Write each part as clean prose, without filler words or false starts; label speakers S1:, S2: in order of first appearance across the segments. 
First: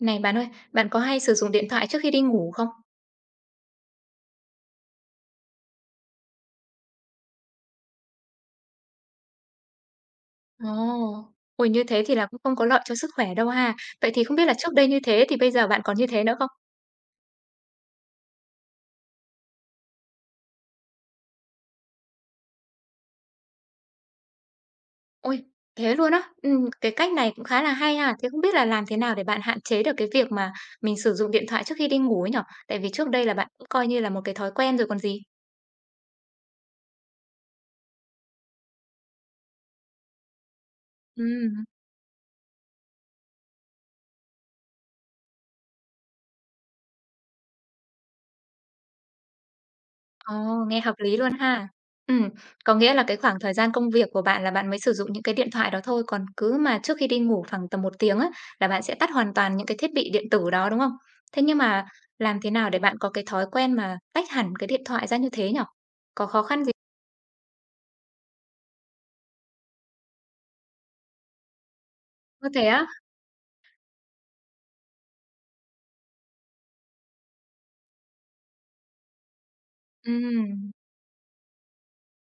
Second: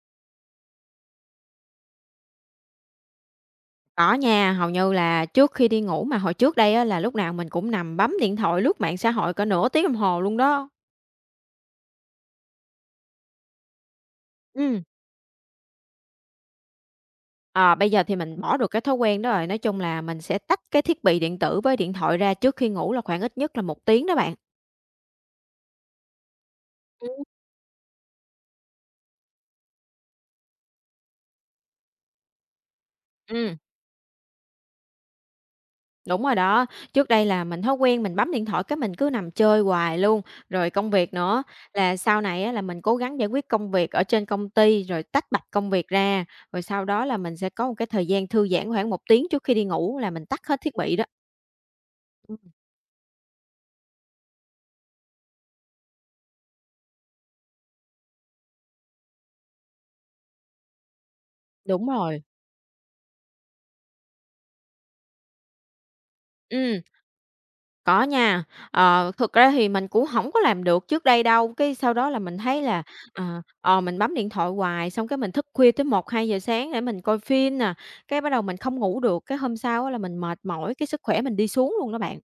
S1: Này bạn ơi, bạn có hay sử dụng điện thoại trước khi đi ngủ không?
S2: Có nha, hầu như là trước khi đi ngủ mà hồi trước đây á, là lúc nào mình cũng nằm bấm điện thoại lướt mạng xã hội cỡ nửa tiếng đồng hồ luôn
S1: Ồ,
S2: đó.
S1: ôi như thế thì là cũng không có lợi cho sức khỏe đâu ha. Vậy thì không biết là trước
S2: Ừ,
S1: đây như thế thì bây giờ bạn còn như thế nữa không?
S2: à bây giờ thì mình bỏ được cái thói quen đó rồi, nói chung là mình sẽ tách cái thiết bị điện tử với điện thoại ra trước khi ngủ là khoảng ít nhất là một tiếng đó bạn.
S1: Ôi, thế luôn á. Cái cách
S2: Ừ.
S1: này cũng khá là hay ha. Thế không biết là làm thế nào để bạn hạn chế được cái việc mà mình sử dụng điện thoại trước khi đi ngủ ấy nhở? Tại vì trước đây là bạn
S2: Ừm.
S1: cũng coi như là một cái thói quen rồi còn gì.
S2: Đúng rồi đó, trước đây là mình thói quen mình bấm điện thoại cái mình cứ nằm chơi hoài luôn, rồi công việc nữa
S1: Ừm.
S2: là sau này á là mình cố gắng giải quyết công việc ở trên công ty rồi tách bạch công việc ra, rồi sau đó là mình sẽ có một cái thời gian thư giãn khoảng một tiếng trước khi đi ngủ là mình tắt hết
S1: Ồ,
S2: thiết
S1: nghe hợp
S2: bị đó.
S1: lý luôn ha. Ừm,
S2: Ừm,
S1: có nghĩa là cái khoảng thời gian công việc của bạn là bạn mới sử dụng những cái điện thoại đó thôi, còn cứ mà trước khi đi ngủ khoảng tầm một tiếng á, là bạn sẽ tắt hoàn toàn những cái thiết bị điện tử đó, đúng không? Thế nhưng mà
S2: đúng rồi.
S1: làm thế nào để bạn có cái thói quen mà tách hẳn cái điện thoại ra như thế nhở? Có khó khăn gì
S2: Ừm. Có nha, thực ra thì mình cũng hổng có làm được trước đây đâu, cái sau đó là mình
S1: như
S2: thấy
S1: thế
S2: là,
S1: á?
S2: mình bấm điện thoại hoài, xong cái mình thức khuya tới một hai giờ sáng để mình coi phim nè, cái bắt đầu mình không ngủ được, cái hôm sau á là mình mệt
S1: Ừm.
S2: mỏi, cái sức khỏe mình đi xuống luôn đó bạn.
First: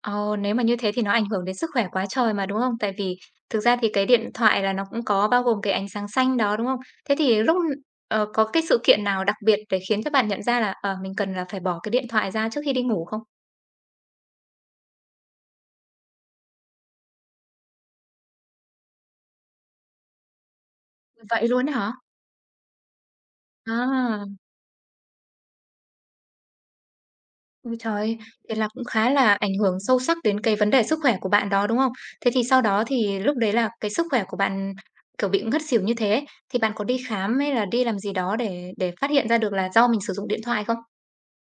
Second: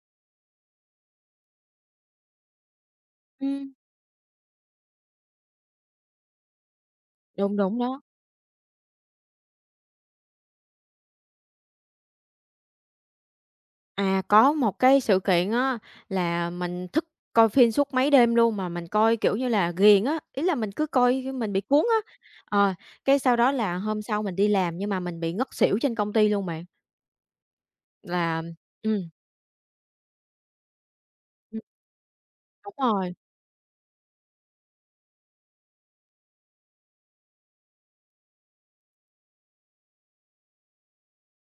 S1: Ồ, nếu mà như thế thì nó ảnh hưởng đến sức khỏe quá trời mà, đúng không? Tại vì thực
S2: Ừm,
S1: ra thì cái điện thoại là nó cũng có bao gồm cái ánh sáng xanh đó, đúng không? Thế thì
S2: đúng, đúng đó.
S1: có cái sự kiện nào đặc biệt để khiến cho bạn nhận ra là, ờ, mình cần là phải bỏ cái điện thoại ra trước khi đi ngủ không?
S2: À, có một cái sự kiện á là mình thức coi phim suốt mấy đêm luôn, mà mình coi, kiểu như là, ghiền á, ý là mình cứ coi
S1: Vậy
S2: mình bị
S1: luôn
S2: cuốn
S1: hả?
S2: á. Ờ, cái sau đó là hôm sau
S1: À,
S2: mình đi làm nhưng mà mình bị ngất xỉu trên công ty luôn bạn,
S1: ôi trời!
S2: là
S1: Thế là cũng
S2: ừm,
S1: khá là ảnh hưởng sâu sắc đến cái vấn đề sức khỏe của bạn
S2: ừm,
S1: đó, đúng không? Thế thì sau
S2: đúng
S1: đó
S2: rồi.
S1: thì lúc đấy là cái sức khỏe của bạn, kiểu, bị ngất xỉu như thế ấy, thì bạn có đi khám hay là đi làm gì đó để phát hiện ra được là do mình sử dụng điện thoại không?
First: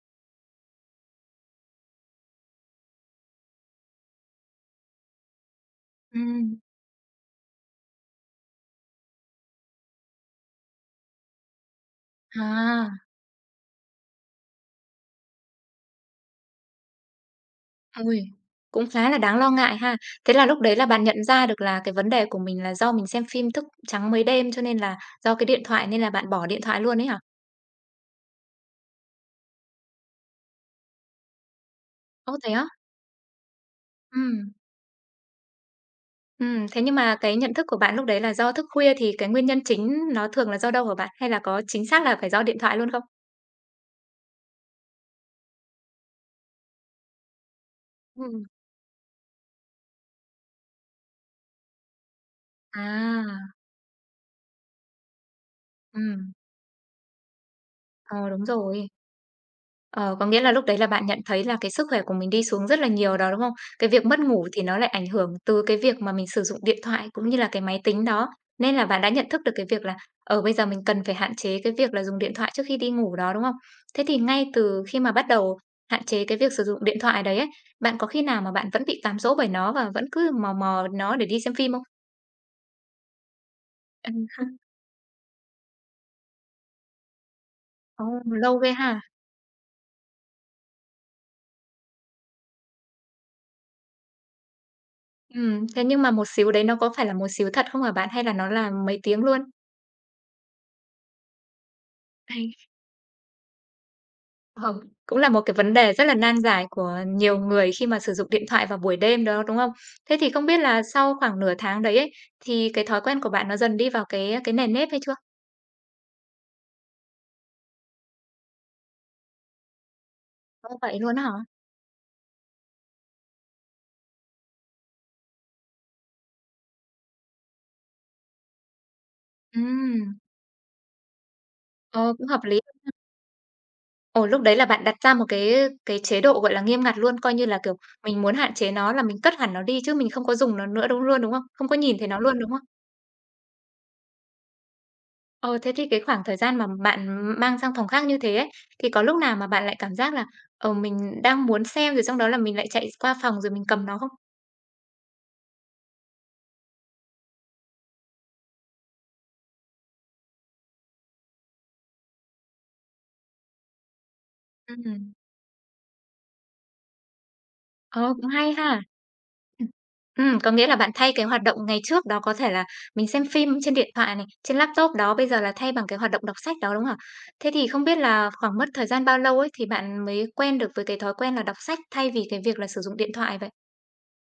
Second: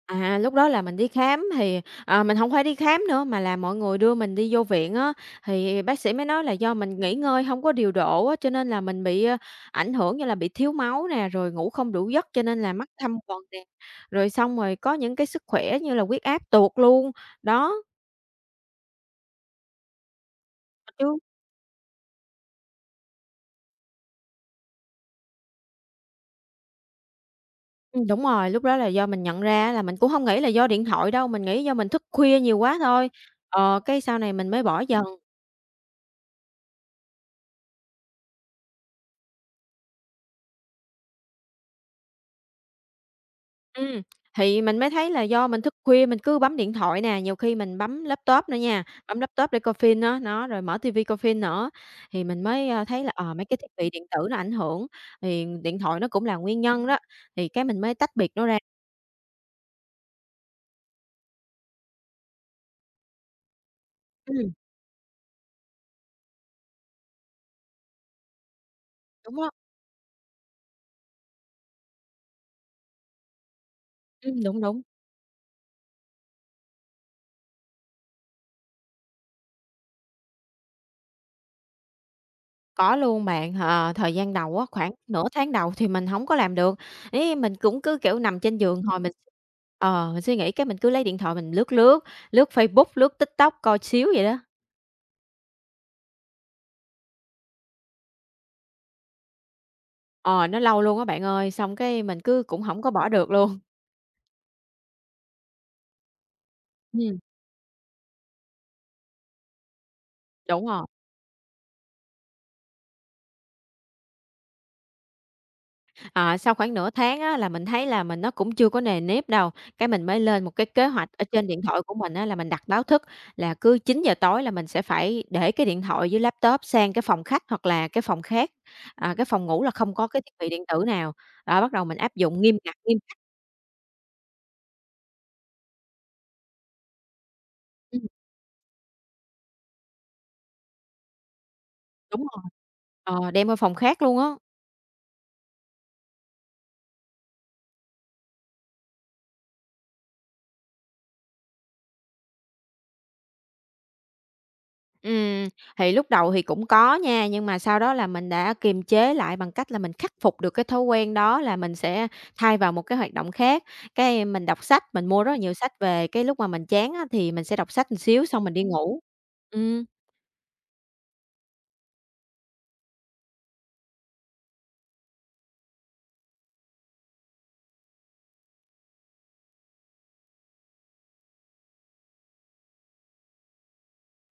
S2: À, lúc đó là mình đi khám thì, mình hổng phải đi khám nữa mà là mọi người đưa mình đi vô viện á, thì bác sĩ mới nói là
S1: Ừm.
S2: do mình nghỉ ngơi hông có điều độ á, cho nên là mình bị, ảnh hưởng như là bị thiếu máu nè, rồi ngủ không đủ giấc cho nên là
S1: À,
S2: mắt thâm quầng nè, rồi xong rồi có những cái sức khỏe như là huyết áp tụt luôn. Đó,
S1: ui cũng khá là đáng lo ngại ha. Thế là lúc đấy là bạn
S2: chứ
S1: nhận ra được là cái vấn đề của mình là do mình xem phim thức trắng mấy đêm, cho nên là do cái điện thoại nên là bạn bỏ điện thoại luôn ấy hả?
S2: đúng rồi, lúc đó là do mình nhận ra á là mình cũng hông nghĩ là do điện thoại đâu, mình nghĩ do mình thức
S1: Ô,
S2: khuya
S1: thế
S2: nhiều
S1: á?
S2: quá thôi. Ờ, cái sau này mình
S1: Ừm,
S2: mới bỏ dần.
S1: thế nhưng mà cái nhận thức của bạn lúc đấy là do thức khuya thì cái nguyên nhân chính nó thường là do đâu hả bạn? Hay là có chính xác là phải do điện thoại luôn không?
S2: Ừm, thì mình mới thấy là do mình thức khuya mình cứ bấm điện thoại nè, nhiều khi mình bấm
S1: Ừ.
S2: laptop nữa nha, bấm laptop để coi phim á, nó, rồi mở tivi coi phim nữa. Thì mình mới, thấy là, mấy
S1: À,
S2: cái thiết bị điện tử nó ảnh hưởng, thì điện thoại nó cũng
S1: ừm,
S2: là nguyên nhân đó, thì cái mình mới tách
S1: ờ,
S2: biệt
S1: đúng
S2: nó ra.
S1: rồi. Ờ, có nghĩa là lúc đấy là bạn nhận thấy là cái sức khỏe của mình đi xuống rất là nhiều đó, đúng không? Cái việc mất ngủ
S2: Ừm,
S1: thì nó lại ảnh hưởng từ cái việc mà mình sử dụng điện thoại cũng như là cái máy tính đó. Nên là bạn đã nhận
S2: đúng
S1: thức
S2: đó,
S1: được cái việc là ở bây giờ mình cần phải hạn chế cái việc là dùng điện thoại trước khi đi ngủ đó, đúng không? Thế thì ngay
S2: đúng, đúng.
S1: từ khi mà bắt đầu hạn chế cái việc sử dụng điện thoại đấy ấy, bạn có khi nào mà bạn vẫn bị cám dỗ bởi nó và vẫn cứ mò mò nó để đi xem phim không?
S2: Có luôn bạn,
S1: Ừ.
S2: thời gian đầu á, khoảng nửa tháng đầu thì mình không có làm được, ấy, mình cũng cứ,
S1: Ồ,
S2: kiểu, nằm
S1: lâu
S2: trên
S1: ghê
S2: giường hồi
S1: ha.
S2: mình mình suy nghĩ cái mình cứ lấy điện thoại mình lướt lướt, lướt Facebook, lướt TikTok coi xíu vậy đó.
S1: Ừ, thế nhưng mà một xíu đấy nó có phải là một xíu thật không hả bạn hay là nó là mấy tiếng luôn?
S2: Ờ, nó lâu luôn á bạn ơi, xong cái mình cứ cũng hổng có bỏ được luôn.
S1: Ờ, cũng là một cái vấn đề rất là nan giải của
S2: Ừm,
S1: nhiều người khi mà sử dụng điện thoại vào buổi đêm đó, đúng không? Thế thì không biết
S2: đúng
S1: là
S2: rồi.
S1: sau khoảng nửa tháng đấy ấy, thì cái thói quen của bạn nó dần đi vào cái nền nếp hay chưa?
S2: Ờ, sau khoảng nửa tháng á là mình thấy là mình nó cũng chưa có nề nếp đâu, cái mình mới lên một cái
S1: Ơ,
S2: kế
S1: vậy
S2: hoạch
S1: luôn á
S2: ở
S1: hả?
S2: trên điện thoại của mình á là mình đặt báo thức là cứ 9 giờ tối là mình sẽ phải để cái điện thoại với laptop sang cái phòng khách hoặc là cái phòng khác, à, cái phòng ngủ là không có
S1: Ừm,
S2: cái thiết bị điện tử nào. Đó, bắt đầu mình
S1: ờ,
S2: áp
S1: cũng hợp
S2: dụng nghiêm
S1: lý.
S2: ngặt, nghiêm
S1: Ồ, lúc đấy là bạn đặt ra một cái chế độ, gọi là, nghiêm ngặt luôn, coi như là, kiểu,
S2: ừm,
S1: mình muốn hạn chế nó là mình cất hẳn nó đi chứ mình không có dùng nó nữa đúng luôn, đúng không? Không có nhìn thấy nó
S2: đúng
S1: luôn,
S2: rồi,
S1: đúng không?
S2: đem qua phòng khác luôn á.
S1: Ờ, thế thì cái khoảng thời gian mà bạn mang sang phòng khác như thế ấy, thì có lúc nào mà bạn lại cảm giác là, ờ, mình đang muốn xem rồi xong đó là mình lại chạy qua phòng rồi mình cầm nó không?
S2: Ừm, thì lúc đầu thì cũng có nha, nhưng mà sau đó là mình đã kiềm chế lại bằng cách là mình khắc phục được cái thói quen đó là mình sẽ thay vào một cái hoạt động khác. Cái mình đọc
S1: Ừ.
S2: sách, mình mua rất là nhiều sách về, cái lúc mà mình chán á thì mình sẽ đọc sách một
S1: Ờ, cũng
S2: xíu xong
S1: hay
S2: mình đi
S1: ha.
S2: ngủ.
S1: Ừ.
S2: Ừm,
S1: Có nghĩa là bạn thay cái hoạt động ngày trước đó có thể là mình xem phim trên điện thoại này, trên laptop đó, bây giờ là thay bằng cái hoạt động đọc sách đó, đúng không ạ? Thế thì không biết là khoảng mất thời gian bao lâu ấy thì bạn mới quen được với cái thói quen là đọc sách thay vì cái việc là sử dụng điện thoại vậy?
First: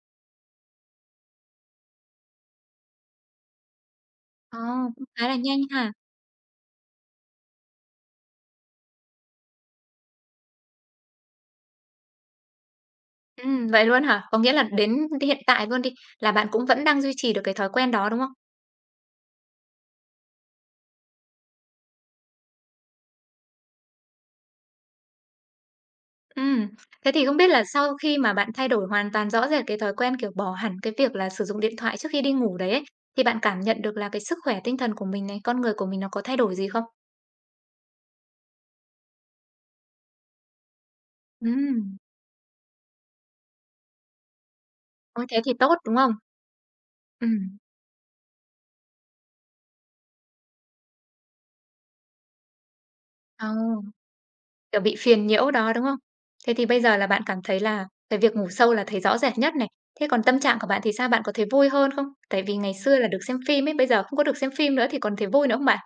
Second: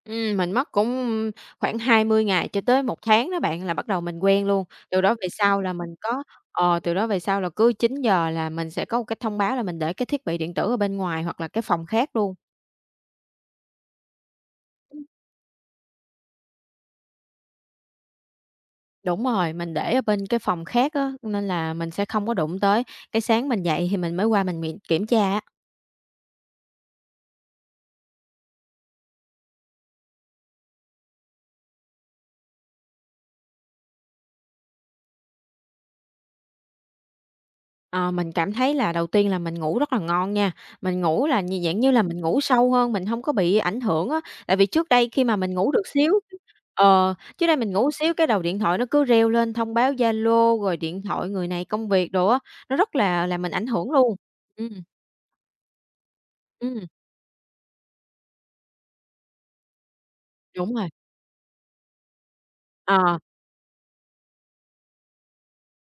S2: mình mất cũng khoảng 20 ngày cho tới một tháng đó bạn là bắt đầu mình quen
S1: Ờ,
S2: luôn. Từ
S1: cũng
S2: đó
S1: khá
S2: về
S1: là nhanh
S2: sau là mình
S1: ha.
S2: có từ đó về sau là cứ 9 giờ là mình sẽ có một cái thông báo là mình để cái thiết bị điện tử ở bên ngoài hoặc là cái phòng khác luôn.
S1: Vậy luôn hả? Có nghĩa là đến hiện tại luôn đi, là bạn cũng vẫn đang duy trì được cái thói quen đó, đúng không?
S2: Đúng rồi, mình để ở bên cái phòng khác á, nên là mình sẽ không có đụng tới. Cái sáng mình dậy thì mình mới qua mình miện kiểm tra á.
S1: Ừm, thế thì không biết là sau khi mà bạn thay đổi hoàn toàn rõ rệt cái thói quen, kiểu, bỏ hẳn cái việc là sử dụng điện thoại trước khi đi ngủ đấy ấy, thì bạn cảm nhận được là cái sức khỏe tinh thần của mình này, con người của mình nó có thay đổi gì không?
S2: Ờ, mình cảm thấy là đầu tiên là mình ngủ rất là ngon nha, mình ngủ là như dạng như
S1: Ừm,
S2: là mình ngủ sâu hơn, mình không có bị ảnh hưởng á. Tại vì trước đây khi
S1: ôi,
S2: mà
S1: thế thì
S2: mình ngủ
S1: tốt,
S2: được
S1: đúng không?
S2: xíu trước đây
S1: Ừm,
S2: mình ngủ xíu cái đầu điện thoại nó cứ reo lên thông báo Zalo, rồi điện thoại người này công việc đồ á, nó rất là
S1: ờ.
S2: mình ảnh hưởng luôn. Ừm,
S1: Kiểu, bị phiền nhiễu đó, đúng không? Thế thì bây
S2: ừm,
S1: giờ là bạn cảm thấy là cái việc ngủ sâu là thấy rõ rệt nhất này. Thế còn tâm trạng của
S2: đúng
S1: bạn
S2: rồi.
S1: thì sao? Bạn có thấy vui hơn không? Tại vì ngày xưa là
S2: Ờ.
S1: được xem phim ấy, bây giờ không có được xem phim nữa thì còn thấy vui nữa không bạn?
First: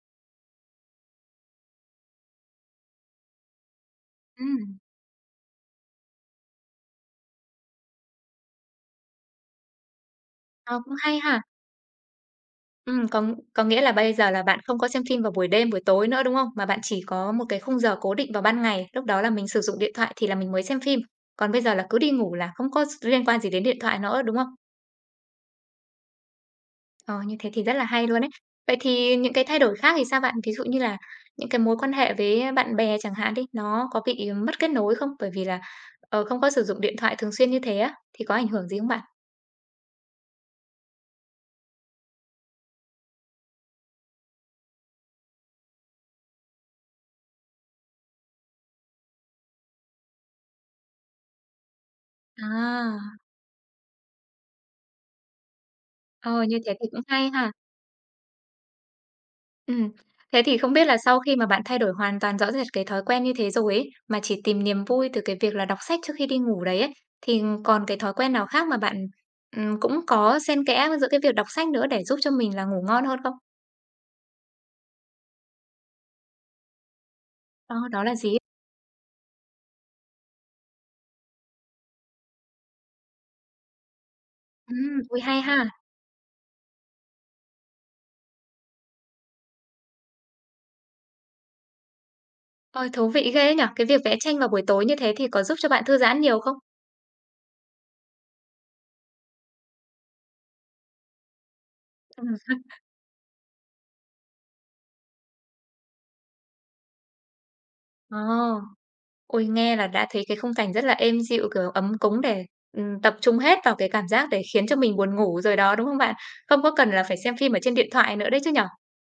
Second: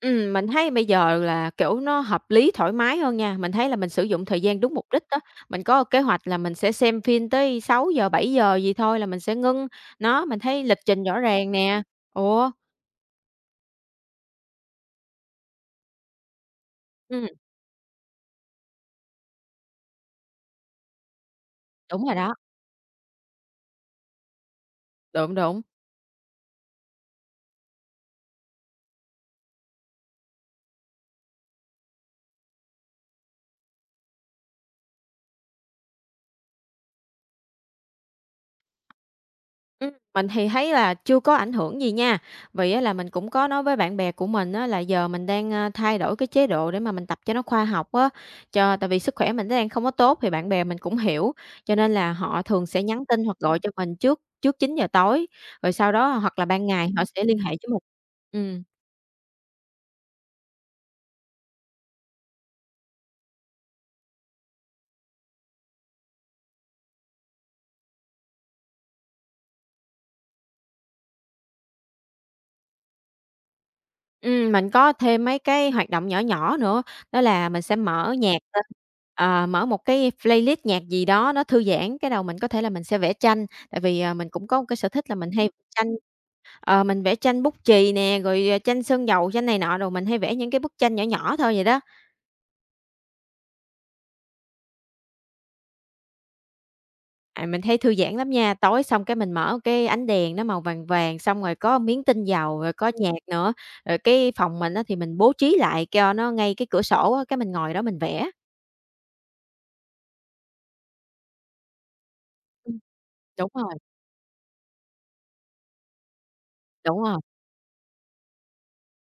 S2: Mình thấy bây giờ là, kiểu, nó hợp lý, thoải mái hơn nha. Mình thấy là mình sử dụng thời
S1: Ừ,
S2: gian đúng mục đích á. Mình có kế hoạch là mình sẽ xem phim tới 6 giờ 7 giờ gì thôi là mình sẽ ngưng. Nó, mình thấy lịch
S1: ờ, cũng
S2: trình
S1: hay
S2: rõ
S1: ha.
S2: ràng nè. Ủa,
S1: Ừm, có có nghĩa là bây giờ là bạn không có xem phim vào buổi đêm, buổi tối nữa, đúng không? Mà bạn chỉ
S2: ừm,
S1: có một cái khung giờ cố định vào ban ngày, lúc đó là mình sử dụng điện thoại thì là mình mới xem phim. Còn bây giờ là cứ
S2: đúng
S1: đi
S2: rồi
S1: ngủ
S2: đó,
S1: là không có liên quan gì đến điện thoại nữa, đúng không?
S2: đúng, đúng.
S1: Ờ, như thế thì rất là hay luôn ấy. Vậy thì những cái thay đổi khác thì sao bạn? Ví dụ như là những cái mối quan hệ với bạn bè chẳng hạn đi, nó có bị mất kết nối không? Bởi vì là, ờ, không có sử dụng điện thoại thường xuyên như thế á, thì có ảnh hưởng gì không bạn?
S2: Mình thì thấy là chưa có ảnh hưởng gì nha, vì á là mình cũng có nói với bạn bè của mình á là giờ mình đang, thay đổi cái chế độ để mà mình tập cho nó khoa học á, cho tại vì sức khỏe mình đang không có tốt thì bạn bè mình cũng hiểu, cho nên là họ thường sẽ
S1: À,
S2: nhắn tin hoặc gọi cho mình trước trước 9 giờ tối, rồi sau đó hoặc
S1: ờ,
S2: là
S1: như
S2: ban
S1: thế thì
S2: ngày
S1: cũng
S2: họ sẽ
S1: hay
S2: liên hệ
S1: ha.
S2: với mình. Ừm.
S1: Ừm. Thế thì không biết là sau khi mà bạn thay đổi hoàn toàn rõ rệt cái thói quen như thế rồi ấy, mà chỉ tìm niềm vui từ cái việc là đọc sách trước khi đi ngủ đấy ấy, thì còn cái thói quen nào khác mà bạn, cũng có xen kẽ giữa cái việc đọc sách nữa để giúp cho mình là ngủ ngon hơn không?
S2: Mình có thêm mấy cái hoạt động nhỏ nhỏ nữa, đó là mình sẽ
S1: Đó, đó
S2: mở
S1: là gì?
S2: nhạc lên, mở một cái playlist nhạc gì đó nó thư giãn, cái đầu mình có thể là mình sẽ vẽ tranh, tại vì, mình cũng có một cái sở thích là
S1: Ui,
S2: mình
S1: hay
S2: hay
S1: ha!
S2: vẽ tranh, mình vẽ tranh bút chì nè, rồi, tranh sơn dầu, tranh này nọ, rồi mình hay vẽ những cái bức tranh nhỏ nhỏ thôi vậy đó.
S1: Ôi, thú vị ghê nhỉ! Cái việc vẽ tranh vào buổi tối như thế thì có giúp cho bạn thư giãn nhiều không?
S2: À, mình thấy thư giãn lắm nha, tối xong cái mình mở cái ánh đèn nó màu vàng vàng, xong rồi có miếng tinh
S1: Ừm.
S2: dầu, rồi có nhạc nữa, rồi cái phòng mình á thì mình bố trí lại cho nó ngay cái cửa sổ á, cái mình ngồi đó mình
S1: Ờ,
S2: vẽ.
S1: ôi, nghe là đã thấy cái khung cảnh rất là êm dịu, kiểu, ấm cúng để,
S2: Ừm,
S1: tập trung
S2: đúng
S1: hết vào
S2: rồi.
S1: cái cảm giác để khiến cho mình buồn ngủ rồi đó, đúng không bạn? Không có cần là
S2: Đúng
S1: phải
S2: rồi,
S1: xem phim ở trên điện thoại nữa đấy chứ nhỉ?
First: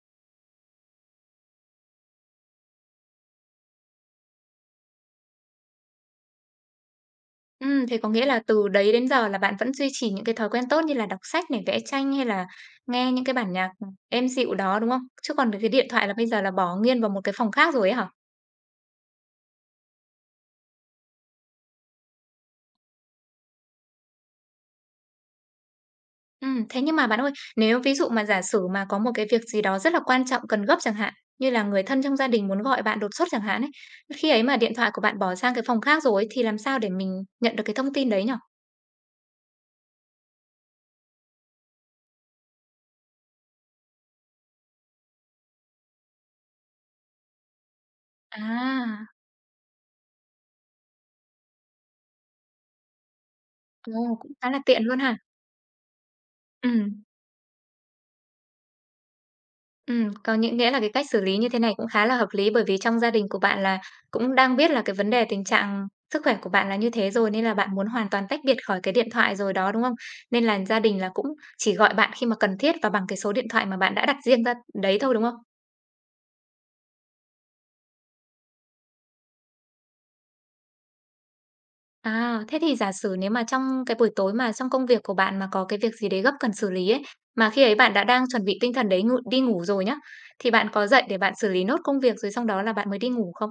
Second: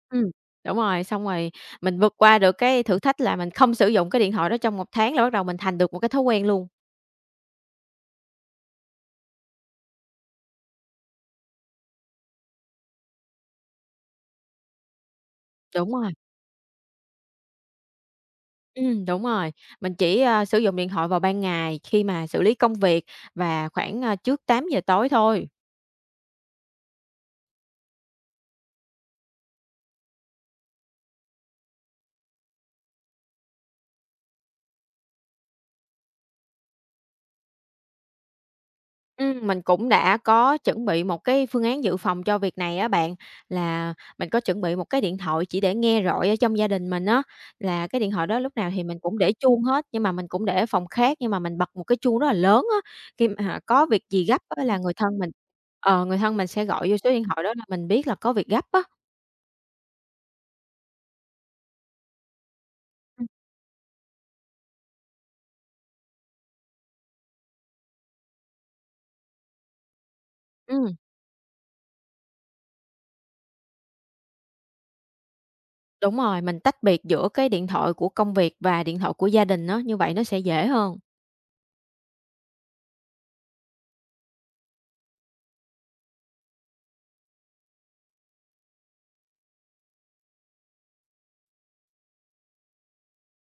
S2: ừm, đúng rồi, xong rồi mình vượt qua được cái thử thách là mình không sử dụng cái điện thoại đó trong một tháng là bắt đầu mình thành được một cái thói quen luôn.
S1: Thế có nghĩa là từ đấy đến giờ là bạn vẫn duy trì những cái thói quen tốt như là đọc sách này, vẽ tranh hay là nghe những cái bản nhạc, êm dịu đó, đúng không? Chứ còn cái điện
S2: Đúng
S1: thoại là
S2: rồi,
S1: bây giờ là bỏ nghiêng vào một cái phòng khác rồi ấy hả?
S2: đúng rồi, mình chỉ, sử dụng điện thoại vào ban ngày khi mà xử lý công việc và khoảng, trước 8 giờ tối thôi.
S1: Thế nhưng mà bạn ơi, nếu ví dụ mà giả sử mà có một cái việc gì đó rất là quan trọng cần gấp chẳng hạn, như là người thân trong gia đình muốn gọi bạn đột xuất chẳng hạn ấy, khi ấy mà điện thoại của bạn bỏ sang cái phòng khác rồi ấy, thì làm sao để mình nhận được cái thông tin đấy nhở?
S2: Mình cũng đã có chuẩn bị một cái phương án dự phòng cho việc này á bạn, là mình có chuẩn bị một cái điện thoại chỉ để nghe rọi ở trong gia đình mình á, là cái điện thoại đó lúc nào thì mình
S1: À,
S2: cũng để chuông hết, nhưng mà mình cũng để ở phòng khác, nhưng mà mình bật một cái chuông rất là lớn á, khi mà có việc
S1: ồ,
S2: gì
S1: cũng
S2: gấp
S1: khá là
S2: á là
S1: tiện
S2: người
S1: luôn hả.
S2: thân mình người thân mình sẽ gọi vô
S1: Ừm.
S2: số điện thoại đó là mình biết là có việc gấp á.
S1: Có nghĩa là cái cách xử lý như thế này cũng khá là hợp lý bởi vì trong gia đình
S2: Ừm.
S1: của bạn là cũng đang biết là cái vấn đề tình trạng sức khỏe của bạn là như thế rồi nên là bạn muốn hoàn toàn tách biệt khỏi cái điện thoại rồi đó, đúng không? Nên là gia
S2: Ừm,
S1: đình là cũng chỉ gọi bạn khi mà cần thiết và bằng cái số điện thoại mà bạn đã đặt riêng ra đấy thôi, đúng không?
S2: đúng rồi, mình tách biệt giữa cái điện thoại của công việc và điện thoại của gia đình á, như vậy nó sẽ dễ hơn.
S1: À, thế thì giả sử nếu mà trong cái buổi tối mà trong công việc của bạn mà có cái việc gì đấy gấp cần xử lý ấy, mà khi ấy bạn đã đang chuẩn bị tinh thần đấy ngự đi ngủ rồi nhá, thì bạn có dậy để bạn xử lý nốt công việc rồi sau đó là bạn mới đi ngủ không?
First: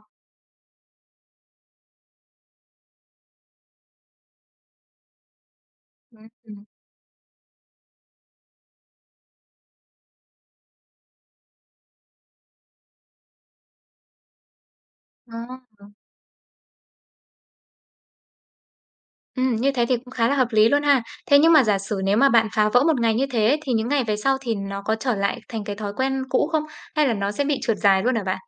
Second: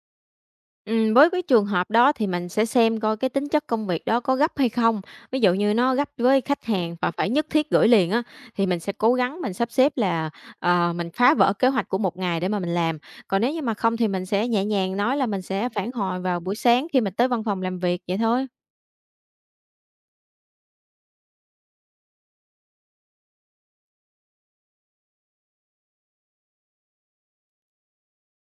S2: Với cái trường hợp đó thì mình sẽ xem coi cái tính chất công việc đó có gấp hay không. Ví dụ như nó gấp
S1: Ừm.
S2: với khách hàng và phải nhất thiết gửi liền á, thì mình sẽ cố gắng mình sắp xếp là, mình phá vỡ kế hoạch của một ngày để mà mình làm. Còn nếu như mà không thì mình sẽ nhẹ nhàng nói là
S1: Ờ.
S2: mình sẽ phản hồi vào buổi sáng khi mình tới văn phòng làm việc vậy thôi.
S1: Như thế thì cũng khá là hợp lý luôn ha. Thế nhưng mà giả sử nếu mà bạn phá vỡ một ngày như thế thì những ngày về sau thì nó có trở lại thành cái thói quen cũ không? Hay là nó sẽ bị trượt dài luôn hả bạn?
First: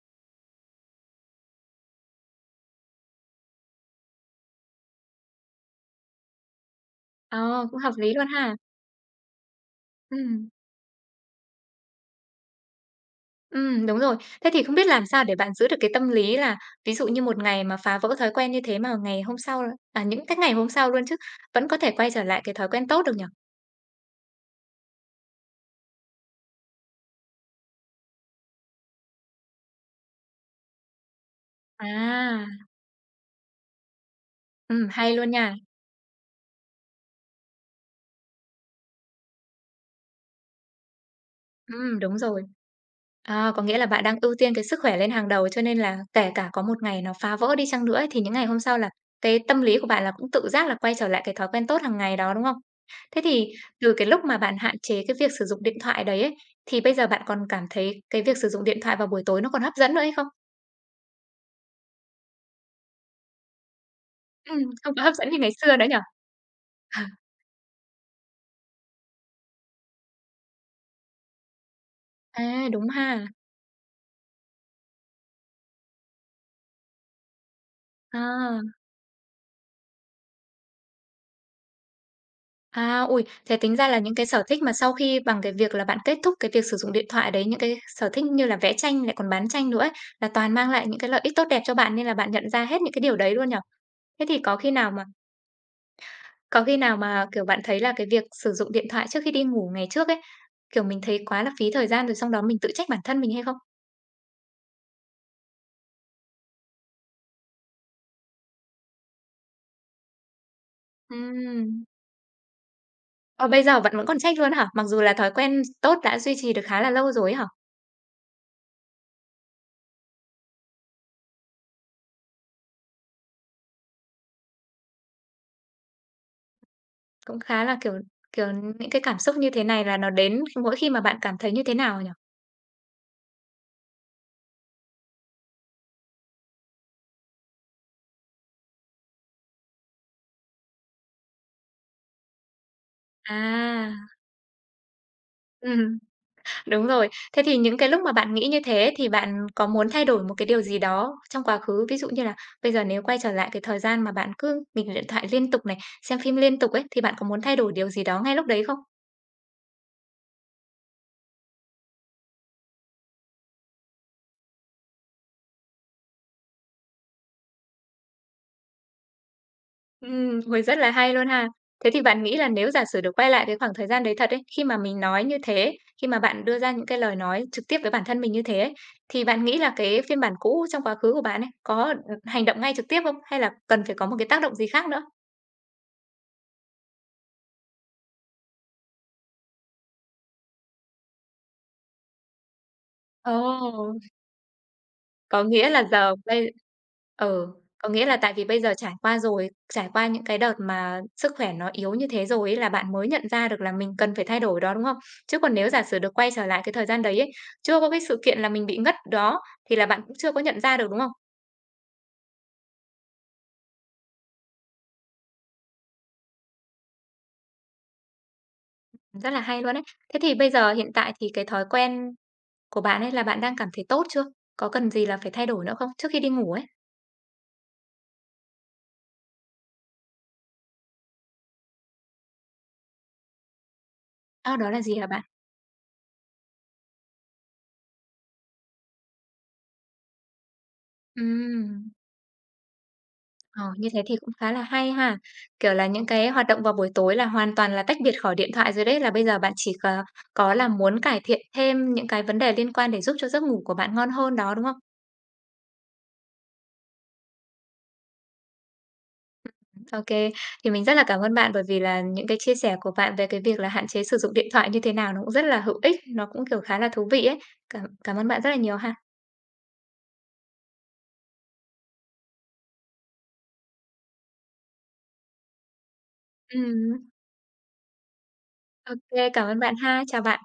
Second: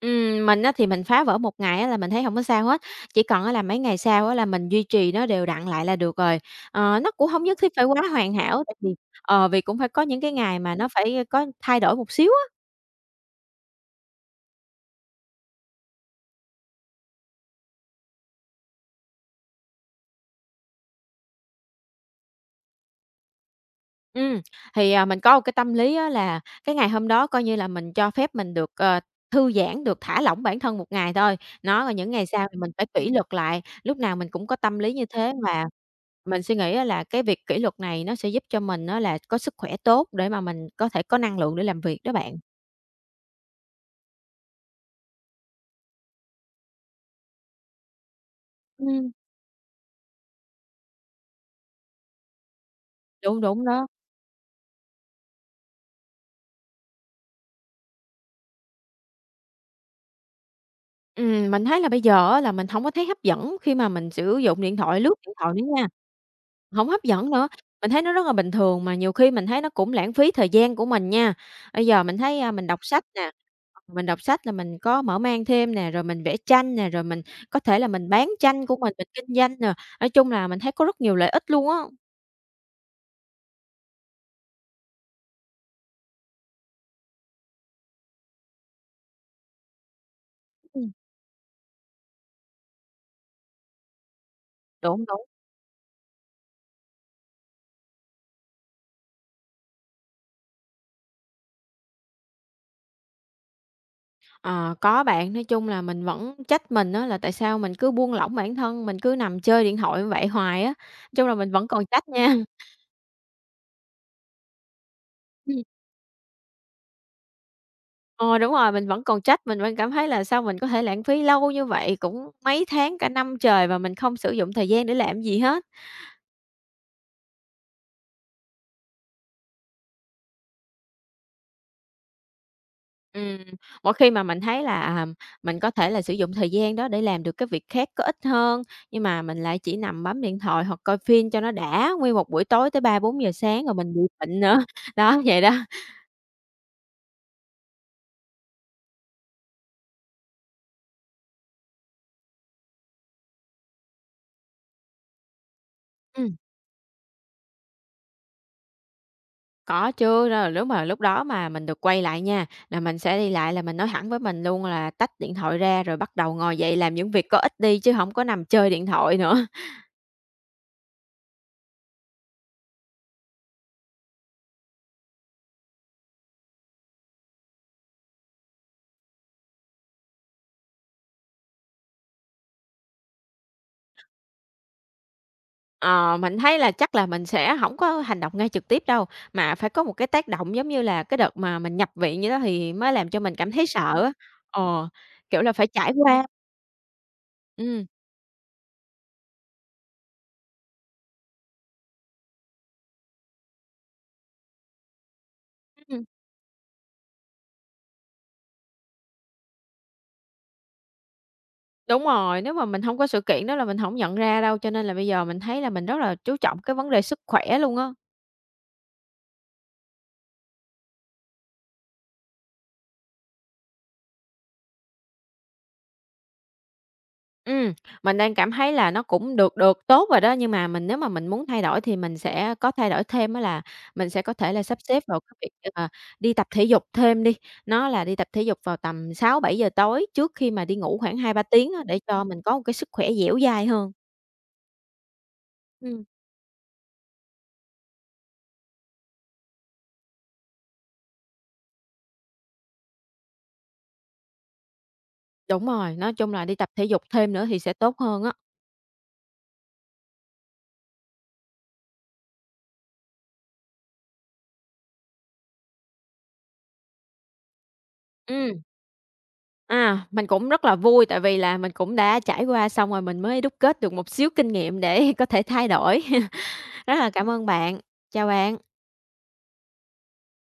S2: Mình á thì mình phá vỡ một ngày á là mình thấy hổng có sao hết, chỉ cần á là mấy ngày sau á là mình duy trì nó đều đặn lại là được rồi. Nó cũng hông nhất
S1: Ờ,
S2: thiết
S1: cũng
S2: phải
S1: hợp
S2: quá
S1: lý luôn
S2: hoàn
S1: ha.
S2: hảo tại vì, ờ, vì cũng phải có những cái
S1: Ừm,
S2: ngày mà nó phải có thay đổi một xíu.
S1: đúng rồi. Thế thì không biết làm sao để bạn giữ được cái tâm lý là ví dụ như một ngày mà phá vỡ thói quen như thế mà ngày hôm sau à, những cái ngày hôm sau luôn chứ vẫn có thể quay trở lại cái thói quen tốt được nhỉ?
S2: Ừm, thì, mình có một cái tâm lý á là cái ngày hôm đó coi như là mình cho phép mình được, thư giãn, được thả lỏng bản thân một ngày thôi. Rồi những ngày
S1: À,
S2: sau thì mình phải kỷ luật lại, lúc nào mình cũng có tâm lý như
S1: hay luôn
S2: thế,
S1: nha.
S2: và mình suy nghĩ á là cái việc kỷ luật này nó sẽ giúp cho mình á là có sức khỏe tốt để mà mình có thể có năng lượng để làm việc đó
S1: Đúng
S2: bạn.
S1: rồi. À, có nghĩa là bạn đang ưu tiên cái sức khỏe lên hàng đầu, cho nên là kể cả có một ngày nó phá vỡ đi chăng nữa ấy, thì những ngày hôm sau là
S2: Ừm,
S1: cái tâm lý của bạn là cũng tự giác là quay trở lại cái thói quen tốt hàng ngày đó, đúng không? Thế
S2: Đúng,
S1: thì
S2: đúng đó.
S1: từ cái lúc mà bạn hạn chế cái việc sử dụng điện thoại đấy ấy, thì bây giờ bạn còn cảm thấy cái việc sử dụng điện thoại vào buổi tối nó còn hấp dẫn nữa hay không?
S2: Mình thấy là bây giờ á là mình hổng có thấy hấp dẫn khi mà mình sử
S1: Ừm,
S2: dụng điện
S1: không
S2: thoại,
S1: có hấp
S2: lướt
S1: dẫn
S2: điện
S1: như ngày
S2: thoại nữa
S1: xưa nữa
S2: nha.
S1: nhỉ?
S2: Hổng hấp dẫn nữa, mình thấy nó rất là bình thường, mà nhiều khi mình thấy nó cũng lãng phí thời gian của mình nha. Bây giờ mình thấy, mình
S1: À,
S2: đọc
S1: đúng
S2: sách
S1: ha.
S2: nè, mình đọc sách là mình có mở mang thêm nè, rồi mình vẽ tranh nè, rồi mình có thể là mình bán
S1: À.
S2: tranh của mình kinh doanh nè. Nói chung là mình thấy có rất nhiều lợi ích luôn á.
S1: À, ui thế tính ra là những cái sở thích mà sau khi bằng cái việc là bạn kết thúc cái việc sử dụng điện thoại đấy, những cái sở thích như là vẽ tranh lại còn bán tranh nữa ấy, là toàn mang lại
S2: Ừm,
S1: những cái lợi ích tốt đẹp cho bạn nên là bạn nhận ra hết những cái điều đấy luôn nhở. Thế thì có khi nào mà
S2: Đúng, đúng.
S1: có khi nào mà, kiểu, bạn thấy là cái việc sử dụng điện thoại trước khi đi ngủ ngày trước ấy, kiểu, mình thấy quá là phí thời gian rồi xong đó mình tự trách bản thân mình hay không?
S2: Ờ, có bạn, nói chung là mình vẫn trách mình á là tại sao mình cứ buông lỏng bản thân, mình cứ nằm chơi điện thoại như vậy hoài á. Nói chung là mình vẫn
S1: Ừm.
S2: còn trách nha.
S1: Ờ, bây giờ bạn vẫn còn trách luôn hả? Mặc dù là thói quen
S2: Ừm.
S1: tốt đã duy trì được khá là lâu rồi ấy hả?
S2: Ờ, Đúng rồi, mình vẫn còn trách, mình vẫn cảm thấy là sao mình có thể lãng phí lâu như vậy, cũng mấy tháng, cả năm trời mà mình không sử dụng thời gian để làm gì hết.
S1: Cũng khá là, kiểu, kiểu, những cái cảm xúc như thế này là nó đến mỗi khi mà bạn cảm thấy như thế nào nhỉ?
S2: Ừm, Mỗi khi mà mình thấy là, mình có thể là sử dụng thời gian đó để làm được cái việc khác có ích hơn, nhưng mà mình lại chỉ nằm bấm điện thoại hoặc coi phim cho nó đã, nguyên một buổi tối tới 3 4 giờ sáng rồi
S1: À,
S2: mình bị bệnh nữa. Đó, vậy đó.
S1: ừm, đúng rồi. Thế thì những cái lúc mà bạn nghĩ như thế thì bạn có muốn thay đổi một cái điều gì đó trong quá khứ? Ví dụ như là bây giờ nếu quay trở lại cái thời gian mà bạn cứ nghịch điện thoại liên tục này, xem phim
S2: Ừm.
S1: liên tục ấy, thì bạn có muốn thay đổi điều gì đó ngay lúc đấy không?
S2: Có chứ, ra là nếu mà lúc đó mà mình được quay lại nha, là mình sẽ đi lại là mình nói hẳn với mình luôn là tách điện thoại ra, rồi bắt đầu ngồi dậy làm những việc có ích đi chứ không có nằm chơi điện thoại nữa.
S1: Ôi, rất là hay luôn ha! Thế thì bạn nghĩ là nếu giả sử được quay lại cái khoảng thời gian đấy thật ấy, khi mà mình nói như thế, khi mà bạn đưa ra những cái lời nói trực tiếp với bản thân mình như thế ấy, thì bạn nghĩ là cái phiên bản cũ trong quá khứ của bạn ấy, có, hành động ngay trực tiếp không? Hay là cần phải có một cái tác động gì khác nữa?
S2: Ờ, mình thấy là chắc là mình sẽ không có hành động ngay trực tiếp đâu, mà phải có một cái tác động giống như là cái đợt mà mình nhập viện như đó thì mới làm cho mình cảm thấy
S1: Ồ!
S2: sợ á. Ờ, Kiểu
S1: Có
S2: là, phải
S1: nghĩa là
S2: trải
S1: giờ
S2: qua
S1: bây ừ,
S2: ừm,
S1: có nghĩa là tại vì bây giờ trải qua rồi, trải qua những cái đợt mà sức khỏe nó yếu như thế rồi ấy là bạn mới nhận ra được là mình cần phải thay đổi đó, đúng không? Chứ còn nếu giả sử
S2: ừm,
S1: được quay trở lại cái thời gian đấy ấy, chưa có cái sự kiện là mình bị ngất đó thì là bạn cũng chưa có nhận ra được, đúng không?
S2: đúng rồi, nếu mà mình không có sự kiện đó là mình không nhận ra đâu, cho nên là bây giờ mình thấy là mình rất là chú trọng cái vấn đề sức khỏe luôn á.
S1: Rất là hay luôn ấy. Thế thì bây giờ hiện tại thì cái thói quen của bạn ấy là bạn đang cảm thấy tốt chưa? Có cần gì là phải thay đổi nữa không? Trước khi đi ngủ ấy.
S2: Ừm, mình đang cảm thấy là nó cũng được được, tốt rồi đó, nhưng mà mình, nếu mà mình muốn thay đổi thì mình sẽ có thay đổi thêm, đó là mình sẽ có thể
S1: À,
S2: là
S1: đó
S2: sắp
S1: là gì
S2: xếp
S1: hả
S2: vào
S1: bạn?
S2: cái việc, đi tập thể dục thêm đi. Nó là đi tập thể dục vào tầm 6 7 giờ tối trước khi mà đi ngủ khoảng 2 3 tiếng á,
S1: Ừm.
S2: để cho mình có một cái sức khỏe dẻo
S1: Ờ,
S2: dai
S1: như
S2: hơn.
S1: thế thì cũng khá là hay ha. Kiểu là
S2: Ừm,
S1: những cái hoạt động vào buổi tối là hoàn toàn là tách biệt khỏi điện thoại rồi đấy, là bây giờ bạn chỉ có là muốn cải thiện thêm những cái vấn đề liên quan để giúp cho giấc ngủ của bạn ngon hơn đó, đúng không?
S2: Đúng rồi, nói chung là đi tập thể dục thêm nữa thì sẽ tốt hơn á.
S1: Ô, thì mình rất là cảm ơn bạn bởi vì là những cái chia sẻ của bạn về cái việc là hạn chế sử dụng điện thoại như thế nào nó cũng rất là hữu ích, nó cũng, kiểu, khá là thú vị ấy. Cảm cảm ơn bạn rất là
S2: Ừm.
S1: nhiều ha.
S2: À, mình cũng rất là vui tại vì là mình cũng đã trải qua xong rồi mình mới đúc kết được một xíu kinh nghiệm để có thể thay đổi. Rất
S1: Ừm,
S2: là cảm ơn bạn. Chào bạn.
S1: ô, cảm ơn bạn ha. Chào bạn.